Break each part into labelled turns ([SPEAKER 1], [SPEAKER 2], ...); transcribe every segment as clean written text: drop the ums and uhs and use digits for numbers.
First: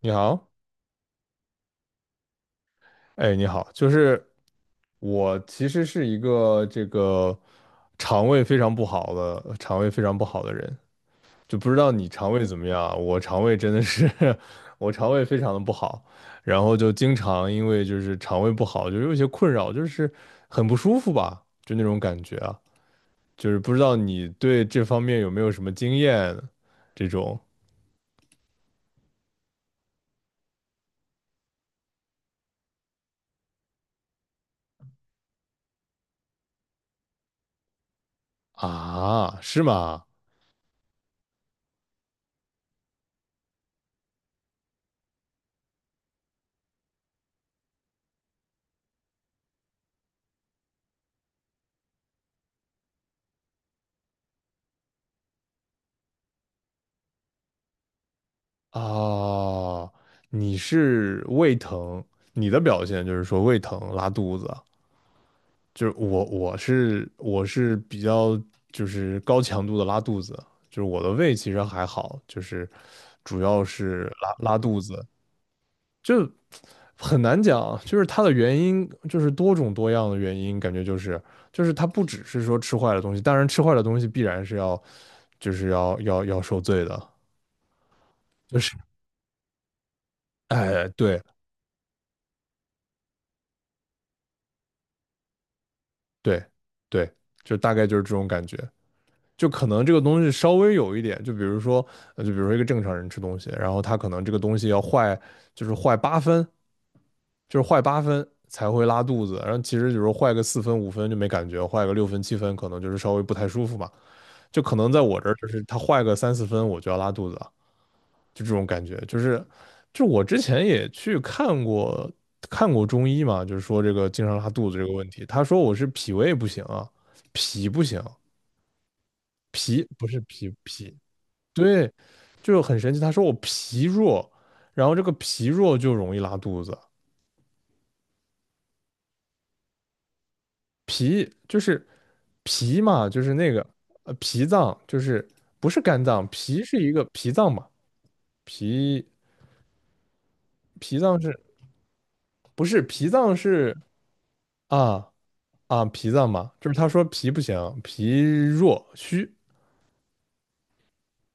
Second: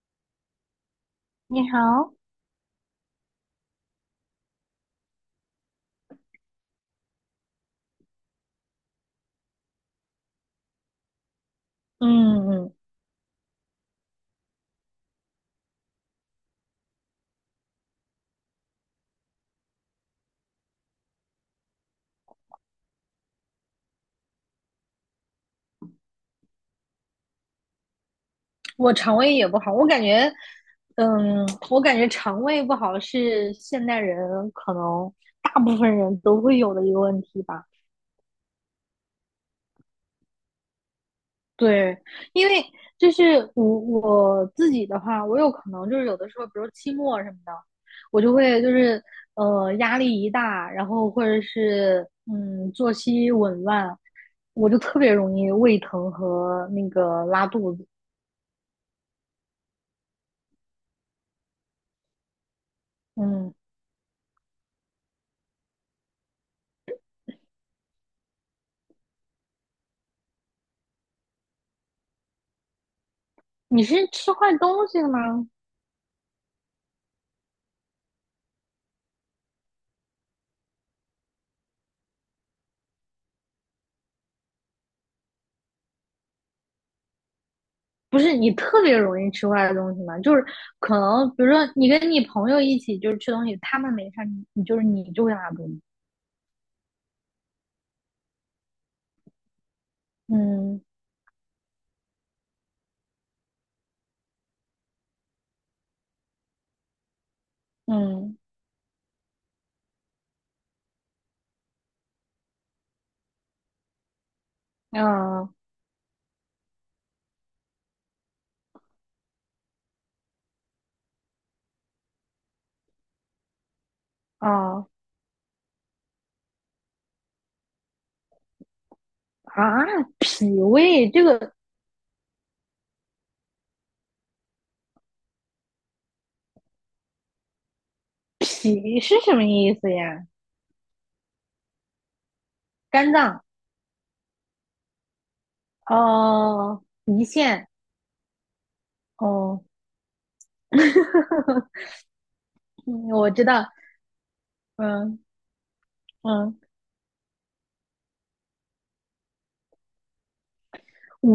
[SPEAKER 1] 你好，
[SPEAKER 2] 你好，
[SPEAKER 1] 哎，你好，就是我其实是一个这个肠胃非常不好的，人，就不知道你肠胃
[SPEAKER 2] 嗯
[SPEAKER 1] 怎么
[SPEAKER 2] 嗯，
[SPEAKER 1] 样啊我肠胃真的是，我肠胃非常的不好，然后就经常因为就是肠胃不好，就有一些困扰，就是很不舒服吧，就那种感觉啊，就是不知道你对这方面有没有什么经验，这种
[SPEAKER 2] 我肠胃也不好，我感觉，嗯，我感觉肠胃不好是现代人可能大部分人都会有的一个问题吧。
[SPEAKER 1] 啊，是吗？
[SPEAKER 2] 对，因为就是我自己的话，我有可能就是有的时候，比如期末什么的，我就会就是压力一大，然后或者是作息紊乱，我就特别容易胃疼和那个拉肚子。
[SPEAKER 1] 啊，你是胃疼，你的表现就是说
[SPEAKER 2] 嗯，
[SPEAKER 1] 胃疼、拉肚子，就是我是比较就是高强度的拉肚子，就是我的胃其实还好，就是主要
[SPEAKER 2] 你
[SPEAKER 1] 是
[SPEAKER 2] 是吃
[SPEAKER 1] 拉
[SPEAKER 2] 坏
[SPEAKER 1] 拉肚
[SPEAKER 2] 东西
[SPEAKER 1] 子，
[SPEAKER 2] 了吗？
[SPEAKER 1] 就很难讲，就是它的原因就是多种多样的原因，感觉就是它不只是说吃坏了东西，当然吃坏了东西必然是要就是要受罪的，
[SPEAKER 2] 不是你
[SPEAKER 1] 就是
[SPEAKER 2] 特别容易吃坏的东西吗？就是
[SPEAKER 1] 哎
[SPEAKER 2] 可
[SPEAKER 1] 对。
[SPEAKER 2] 能，比如说你跟你朋友一起就是吃东西，他们没事儿你就会拉肚子。
[SPEAKER 1] 对,对，就大概就是这种感觉。就可能这个东西稍微
[SPEAKER 2] 嗯。
[SPEAKER 1] 有一点，就比如说，就比如说一个正常人吃东西，然后他可能这个东西要坏，就是坏八分，就是坏八分
[SPEAKER 2] 嗯。
[SPEAKER 1] 才会拉肚子。然后其实比如坏个四分五分就没感觉，坏个六分七分可能就是稍微不太舒服嘛。就可能在我这儿，就
[SPEAKER 2] 嗯。
[SPEAKER 1] 是他坏个三四分我就要拉肚子了。就这种感觉，就是就我之前也去看过看过中医嘛，就是说这个经常拉肚子这
[SPEAKER 2] 哦。
[SPEAKER 1] 个问题，他说我是脾胃不行啊，脾不行，脾
[SPEAKER 2] 啊！
[SPEAKER 1] 不是
[SPEAKER 2] 脾
[SPEAKER 1] 脾，
[SPEAKER 2] 胃这个
[SPEAKER 1] 对，就很神奇，他说我脾弱，然后这个脾弱就容易拉肚子，
[SPEAKER 2] 脾是什么意思呀？
[SPEAKER 1] 就是脾嘛，
[SPEAKER 2] 肝
[SPEAKER 1] 就是
[SPEAKER 2] 脏。
[SPEAKER 1] 那个脾脏，就是不是肝脏，脾是
[SPEAKER 2] 哦，
[SPEAKER 1] 一个
[SPEAKER 2] 胰
[SPEAKER 1] 脾脏嘛，
[SPEAKER 2] 腺。哦，
[SPEAKER 1] 脾脏是 不是脾
[SPEAKER 2] 嗯我
[SPEAKER 1] 脏
[SPEAKER 2] 知道，
[SPEAKER 1] 是啊？
[SPEAKER 2] 嗯。
[SPEAKER 1] 啊，脾脏嘛，
[SPEAKER 2] 嗯。
[SPEAKER 1] 就是他说脾不行，脾弱虚，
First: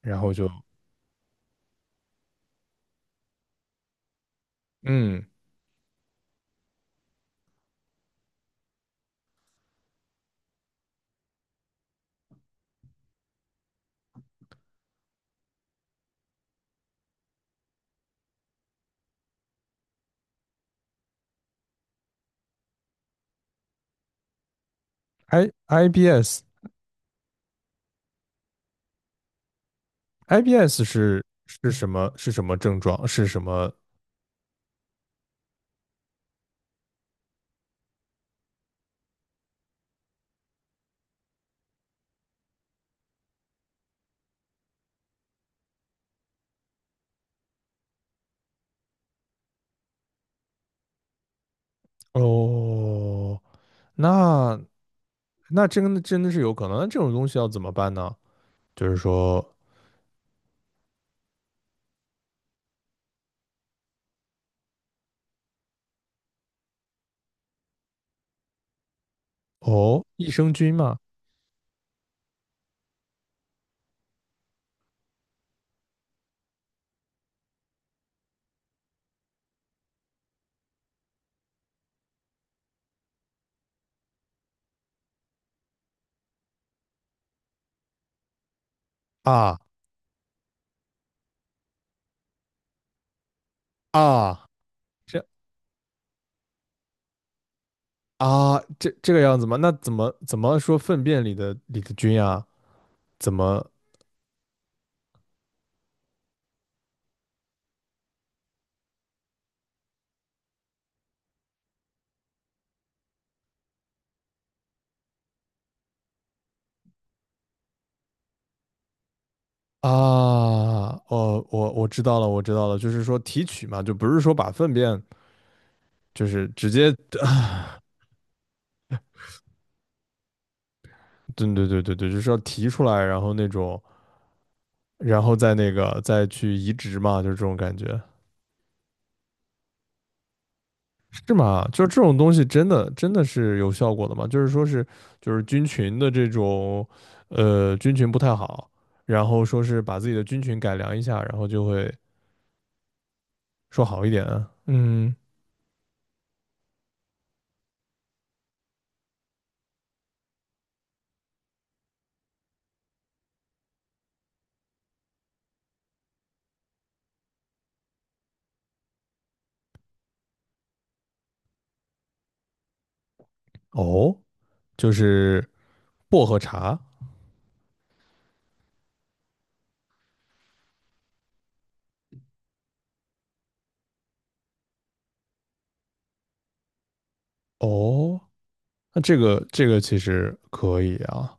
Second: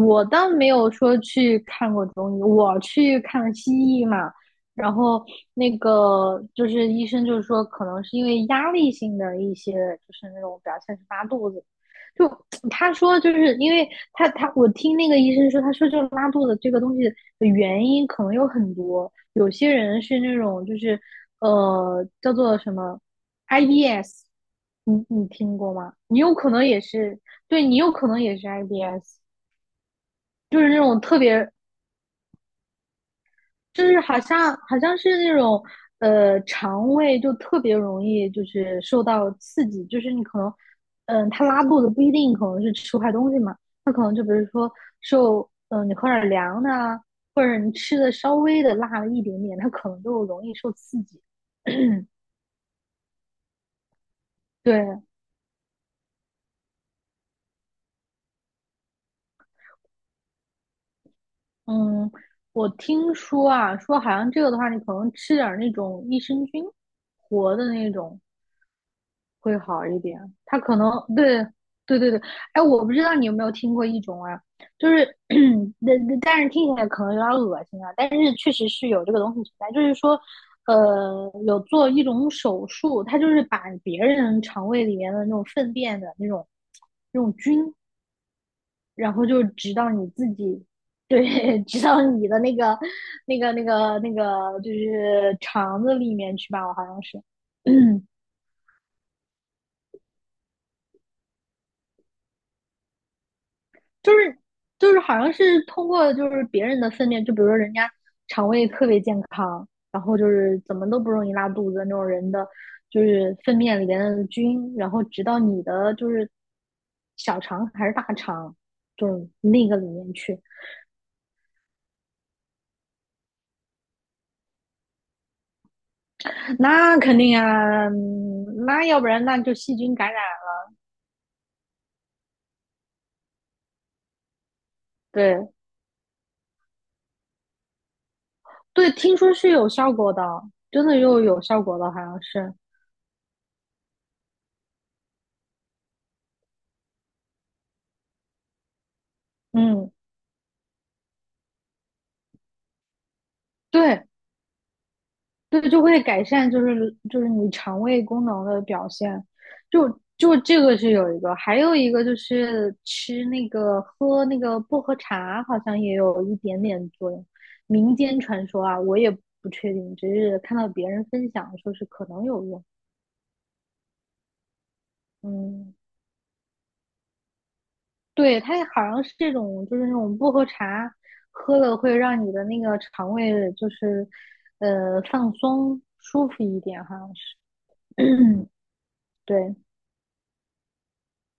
[SPEAKER 1] 然后就
[SPEAKER 2] 倒没有说去看过中医，我去看西医嘛。然后
[SPEAKER 1] 嗯，
[SPEAKER 2] 那个就是医生就是说，可能是因为压力性的一些，就是那种表现是拉肚子。就 他说，就是因为他我听那个医生说，他说就拉肚子这个东西的原因可能有很多，有些人是那种就是叫做什么 IBS，你你听过吗？你有
[SPEAKER 1] IBS。
[SPEAKER 2] 可能也是，对你有可能也是 IBS。就是那
[SPEAKER 1] IBS
[SPEAKER 2] 种特
[SPEAKER 1] 是
[SPEAKER 2] 别，
[SPEAKER 1] 什么症状是什么？
[SPEAKER 2] 就是好像是那种肠胃就特别容易就是受到刺激，就是你可能它拉肚子不一定可能是吃坏东西嘛，就是说受你喝点凉的啊，或者你吃的稍微的辣了一点点，它可能就容易受刺激。
[SPEAKER 1] 哦，那
[SPEAKER 2] 对，
[SPEAKER 1] 那真的是有可能，那这种东西要怎么办呢？就是说，
[SPEAKER 2] 嗯，我听说啊，说好像这个的话，你可能吃点儿那种益生菌活的那种，会好一
[SPEAKER 1] 哦，
[SPEAKER 2] 点。
[SPEAKER 1] 益生
[SPEAKER 2] 他
[SPEAKER 1] 菌
[SPEAKER 2] 可能
[SPEAKER 1] 嘛，
[SPEAKER 2] 对。对对对，哎，我不知道你有没有听过一种啊，就是 但是听起来可能有点恶心啊，但是确实是有这个东西存在，就是说，有做一种手术，它就是把别人肠胃里面的那种粪便的那种菌，然后就
[SPEAKER 1] 啊
[SPEAKER 2] 直到你自己。对，直到你的那个、那个、那个、那
[SPEAKER 1] 啊，
[SPEAKER 2] 个，就
[SPEAKER 1] 这
[SPEAKER 2] 是肠子里面去吧，我好像是。
[SPEAKER 1] 啊这这个样子吗？那怎么说粪便里的菌啊？怎么
[SPEAKER 2] 就是好像是通过就是别人的粪便，就比如说人家肠胃特别健康，然后就是怎么都不容易拉肚子那种人的，就是粪便里边的菌，然后直到你的就是小肠还是大肠，就是那个里面去，
[SPEAKER 1] 啊，哦，我知道了，我知道了，就是说提取嘛，就不是说把粪便就是直接，
[SPEAKER 2] 那肯定 啊，嗯那要不然那就细菌感染了。
[SPEAKER 1] 对,对,对,对,对，就是要提出来，然后那种，然后
[SPEAKER 2] 对
[SPEAKER 1] 再那个再去移植嘛，就是这种感觉，
[SPEAKER 2] 对，听说是有效果的，真的又
[SPEAKER 1] 是
[SPEAKER 2] 有效
[SPEAKER 1] 吗？
[SPEAKER 2] 果
[SPEAKER 1] 就是
[SPEAKER 2] 的，
[SPEAKER 1] 这
[SPEAKER 2] 好
[SPEAKER 1] 种
[SPEAKER 2] 像
[SPEAKER 1] 东西
[SPEAKER 2] 是，
[SPEAKER 1] 真的是有效果的吗？就是说是就是菌群的这种，呃，菌群不太好，然后说是
[SPEAKER 2] 嗯，
[SPEAKER 1] 把自己的菌群改良一下，然后就会说好
[SPEAKER 2] 对。
[SPEAKER 1] 一点。嗯，
[SPEAKER 2] 对，就会改善，就是就是你肠胃功能的表现，就就这个是有一个，还有一个就是吃那个喝那个薄荷茶，好像也有一点点作用。民间传说啊，我也不确定，只是看到别人分享说是可能有用。
[SPEAKER 1] 哦，就是
[SPEAKER 2] 嗯，
[SPEAKER 1] 薄荷茶，
[SPEAKER 2] 对，它好像是这种，就是那种薄荷茶，喝了会让你的那个肠胃就是放松舒服一点，好像是。
[SPEAKER 1] 哦。那这 个
[SPEAKER 2] 对。
[SPEAKER 1] 这个其实可以啊，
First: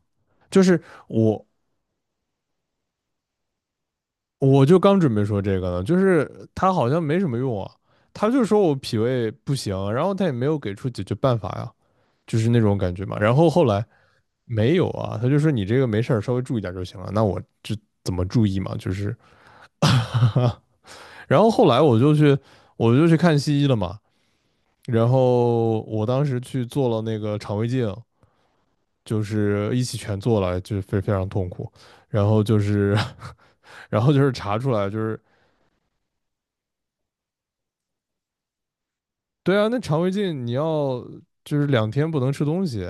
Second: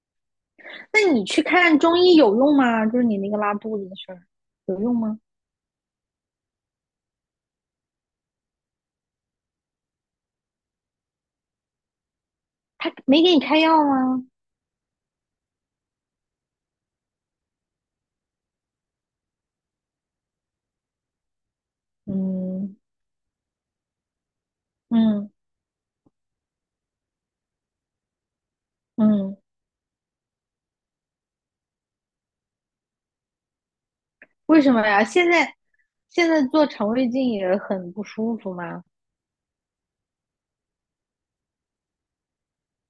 [SPEAKER 1] 就是
[SPEAKER 2] 那你去
[SPEAKER 1] 我
[SPEAKER 2] 看中医有用吗？就是你那个拉肚子的事儿
[SPEAKER 1] 我就
[SPEAKER 2] 有用
[SPEAKER 1] 刚准
[SPEAKER 2] 吗？
[SPEAKER 1] 备说这个呢，就是他好像没什么用啊，他就说我脾胃不行，然后他也没有给出解决办法呀，就是那种感
[SPEAKER 2] 他
[SPEAKER 1] 觉嘛。
[SPEAKER 2] 没给
[SPEAKER 1] 然
[SPEAKER 2] 你
[SPEAKER 1] 后
[SPEAKER 2] 开
[SPEAKER 1] 后
[SPEAKER 2] 药
[SPEAKER 1] 来
[SPEAKER 2] 吗？
[SPEAKER 1] 没有啊，他就说你这个没事儿，稍微注意点就行了。那我就怎么注意嘛？就是 然后后来我就去
[SPEAKER 2] 嗯。
[SPEAKER 1] 我就去看西医了嘛，然
[SPEAKER 2] 嗯。
[SPEAKER 1] 后我当时去做了那个肠胃镜，就
[SPEAKER 2] 嗯，
[SPEAKER 1] 是一起全做了，就是非常痛苦。然后就是然后就是查
[SPEAKER 2] 为什
[SPEAKER 1] 出
[SPEAKER 2] 么
[SPEAKER 1] 来就
[SPEAKER 2] 呀？
[SPEAKER 1] 是
[SPEAKER 2] 现在现在做肠胃镜也很不舒服吗？
[SPEAKER 1] 对啊，那肠胃镜你要就是两天不能吃东西，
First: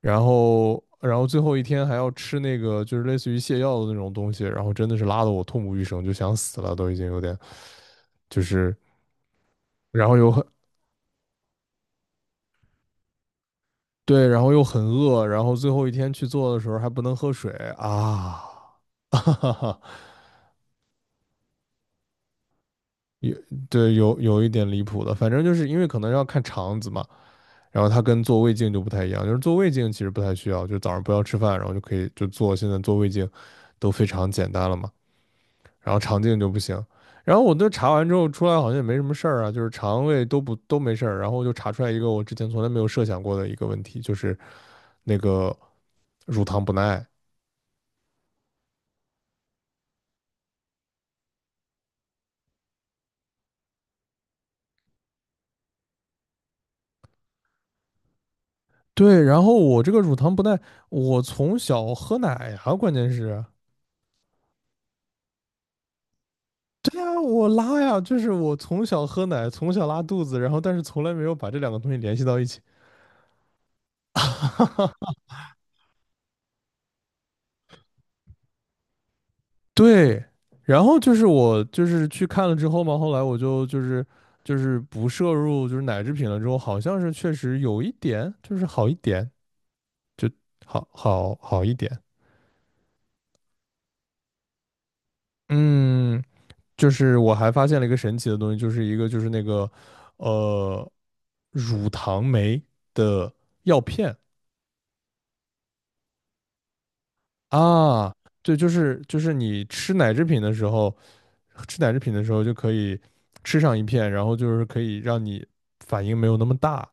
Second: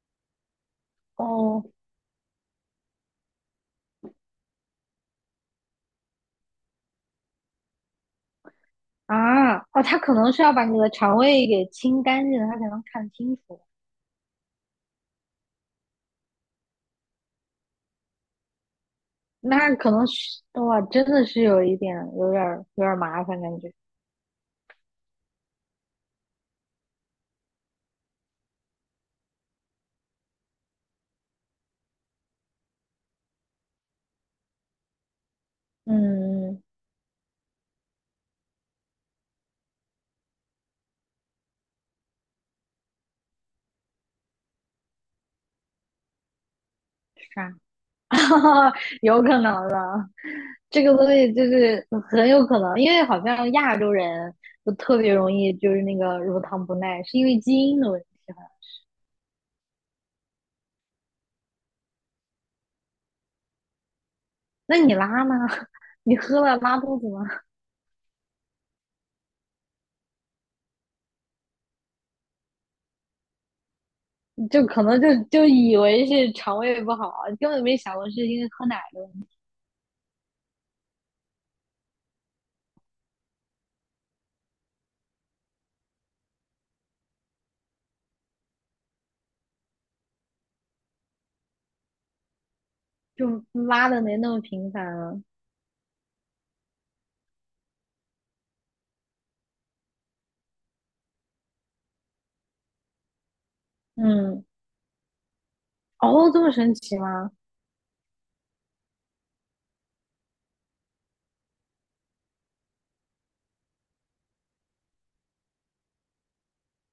[SPEAKER 1] 然后最后一
[SPEAKER 2] 哦。
[SPEAKER 1] 天还要吃那个就是类似于泻药的那种东西，然后真的是拉得我痛不欲生，就想死了，都已经有点就是，
[SPEAKER 2] 啊哦，他
[SPEAKER 1] 然
[SPEAKER 2] 可
[SPEAKER 1] 后又
[SPEAKER 2] 能是
[SPEAKER 1] 很
[SPEAKER 2] 要把你的肠胃给清干净，他才能看清楚。
[SPEAKER 1] 对，然后又很饿，然后最后一天去做的时候还不能喝水啊。哈哈
[SPEAKER 2] 那
[SPEAKER 1] 哈，
[SPEAKER 2] 可能是哇，真的是有一点，有点儿有点儿麻烦感觉。
[SPEAKER 1] 对，有一点离谱的，反正就是因为可能要看肠子嘛，然后它跟做胃镜就不太一样，就是做胃镜其实不太需要，就早上不要吃饭，然后就可以就做。现在做胃镜都非常简单了嘛，然后肠镜就不
[SPEAKER 2] 嗯，
[SPEAKER 1] 行。然后我都查完之后出来好像也没什么事儿啊，就是肠胃都没事儿。然后就查出来一个我之前从来没有设想过的一个问题，就是那个乳糖不耐。
[SPEAKER 2] 是啊，有可能，这个东西就是很有可能，因为好像亚洲人就特别容易就是那个乳糖不耐，是因为基因的问题。
[SPEAKER 1] 对，然后我这个乳糖不耐，我从小喝奶呀，关键是，
[SPEAKER 2] 那你拉呢？你喝了拉肚
[SPEAKER 1] 对
[SPEAKER 2] 子
[SPEAKER 1] 呀，
[SPEAKER 2] 吗？
[SPEAKER 1] 我拉呀，就是我从小喝奶，从小拉肚子，然后但是从来没有把这两个东西联系到一起。
[SPEAKER 2] 就可能就就以为是肠胃不好，根本没想过是因为喝奶的，
[SPEAKER 1] 对，然后就是我就是去看了之后嘛，后来我就是不摄入就是奶制品了之后，好像是确实有一点就是好一点，就好一点。
[SPEAKER 2] 就拉的没那么频繁了。
[SPEAKER 1] 嗯，就是我还发现了一个神奇的东西，就是一个就是那个呃乳糖酶的药片。
[SPEAKER 2] 嗯，哦，这么神奇吗？
[SPEAKER 1] 啊，对，就是你吃奶制品的时候，就可以吃上一片，然后就是可以让你反应没有那么大，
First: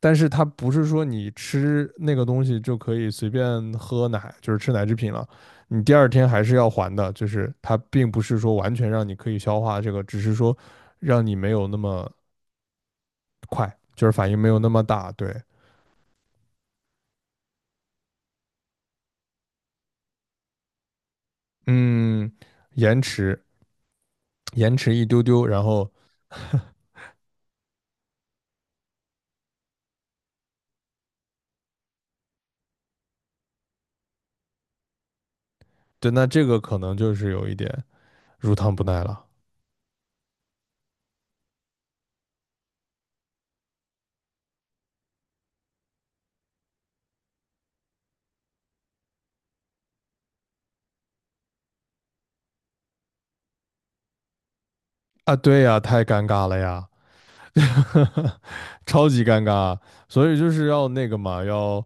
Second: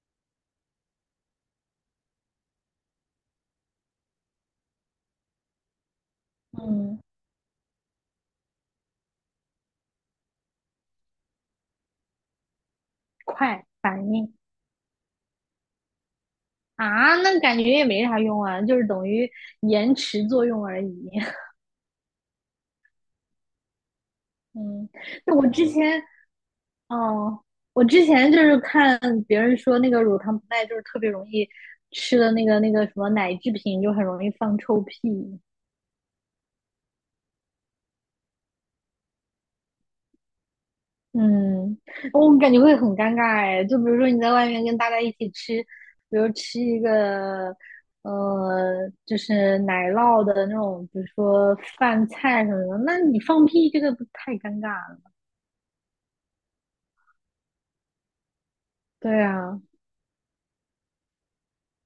[SPEAKER 1] 但是它不是说你吃那个东西就可以随便喝奶，就是吃奶制品了，你第二天还是要还
[SPEAKER 2] 嗯，
[SPEAKER 1] 的，就是它并不是说完全让你可以消化这个，只是说让你没有那么
[SPEAKER 2] 快
[SPEAKER 1] 快，就
[SPEAKER 2] 反
[SPEAKER 1] 是反
[SPEAKER 2] 应。
[SPEAKER 1] 应没有那么大，对，
[SPEAKER 2] 啊，那感觉也没啥用啊，就是等于延迟作用而已。
[SPEAKER 1] 嗯，延迟
[SPEAKER 2] 嗯，
[SPEAKER 1] 一丢
[SPEAKER 2] 那
[SPEAKER 1] 丢，
[SPEAKER 2] 我
[SPEAKER 1] 然
[SPEAKER 2] 之
[SPEAKER 1] 后
[SPEAKER 2] 前 哦，我之前就是看别人说那个乳糖不耐，就是特别容易吃的那个那个什么奶制品，就很容易放臭屁。
[SPEAKER 1] 对，那这个可能就是有一点乳糖不耐了
[SPEAKER 2] 嗯，哦我感觉会很尴尬哎。就比如说你在外面跟大家一起吃，比如吃一个就是奶酪的那种，比如说饭菜什么的，那你放屁这个不太尴尬了？
[SPEAKER 1] 啊。对呀，太尴尬了呀，超
[SPEAKER 2] 对
[SPEAKER 1] 级尴
[SPEAKER 2] 啊，
[SPEAKER 1] 尬。所以就是要那个嘛，要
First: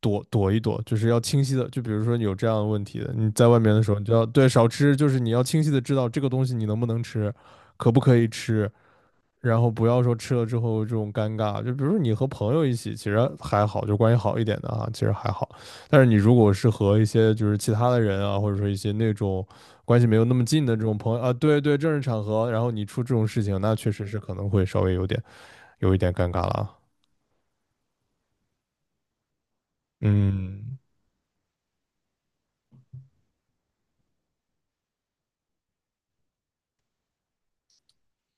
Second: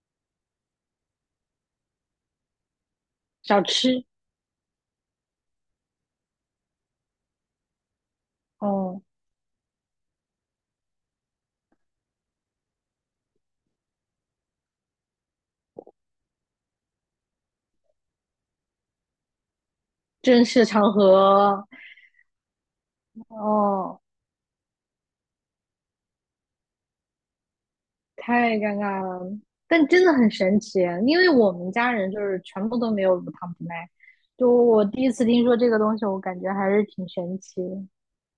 [SPEAKER 1] 躲一躲，就是要清晰的。就比如说你有这样的问题的，你在外
[SPEAKER 2] 少
[SPEAKER 1] 面的时候，
[SPEAKER 2] 吃。
[SPEAKER 1] 你就要对少吃，就是你要清晰的知道这个东西你能不能吃，可不可以吃，
[SPEAKER 2] 哦，
[SPEAKER 1] 然后不要说吃了之后这种尴尬，就比如说你和朋友一起，其实还好，就关系好一点的啊，其实还好。但是你如果是和一些就是其他的人啊，或者说一些那种关系没有那么
[SPEAKER 2] 正
[SPEAKER 1] 近
[SPEAKER 2] 式
[SPEAKER 1] 的这
[SPEAKER 2] 场
[SPEAKER 1] 种朋友啊，对
[SPEAKER 2] 合。
[SPEAKER 1] 对，正式场合，然后你出这种事情，那确
[SPEAKER 2] 哦。
[SPEAKER 1] 实是可能会稍微有点有一点尴尬了啊。
[SPEAKER 2] 太尴尬了，但真的很神
[SPEAKER 1] 嗯，
[SPEAKER 2] 奇，因为我们家人就是全部都没有乳糖不耐，就我第一次听说这个东西，我感觉还是挺神奇的。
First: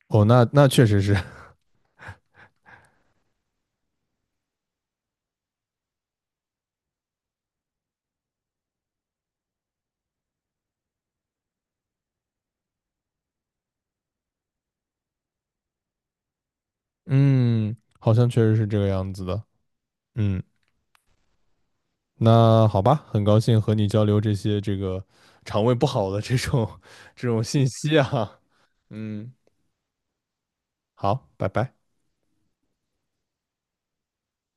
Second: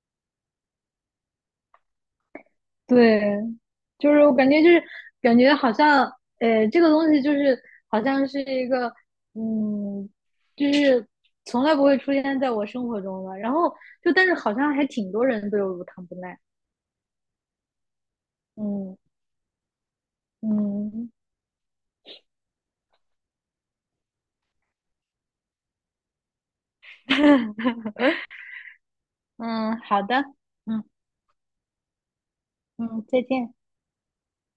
[SPEAKER 1] 哦，那那确实是，
[SPEAKER 2] 对，就是我感觉就是感觉好像，这个东西就是好像是一个，嗯，就是从来不会出现在我生活中的。然后就但是好像还挺多人都有乳糖不耐。
[SPEAKER 1] 嗯，好像确实是这个
[SPEAKER 2] 嗯。
[SPEAKER 1] 样子的。嗯。
[SPEAKER 2] 嗯
[SPEAKER 1] 那好吧，很高兴和你交流这些这个肠胃不好的这种 这种信 息啊。嗯，
[SPEAKER 2] 嗯，好的，嗯。
[SPEAKER 1] 好，拜拜。
[SPEAKER 2] 嗯，再见。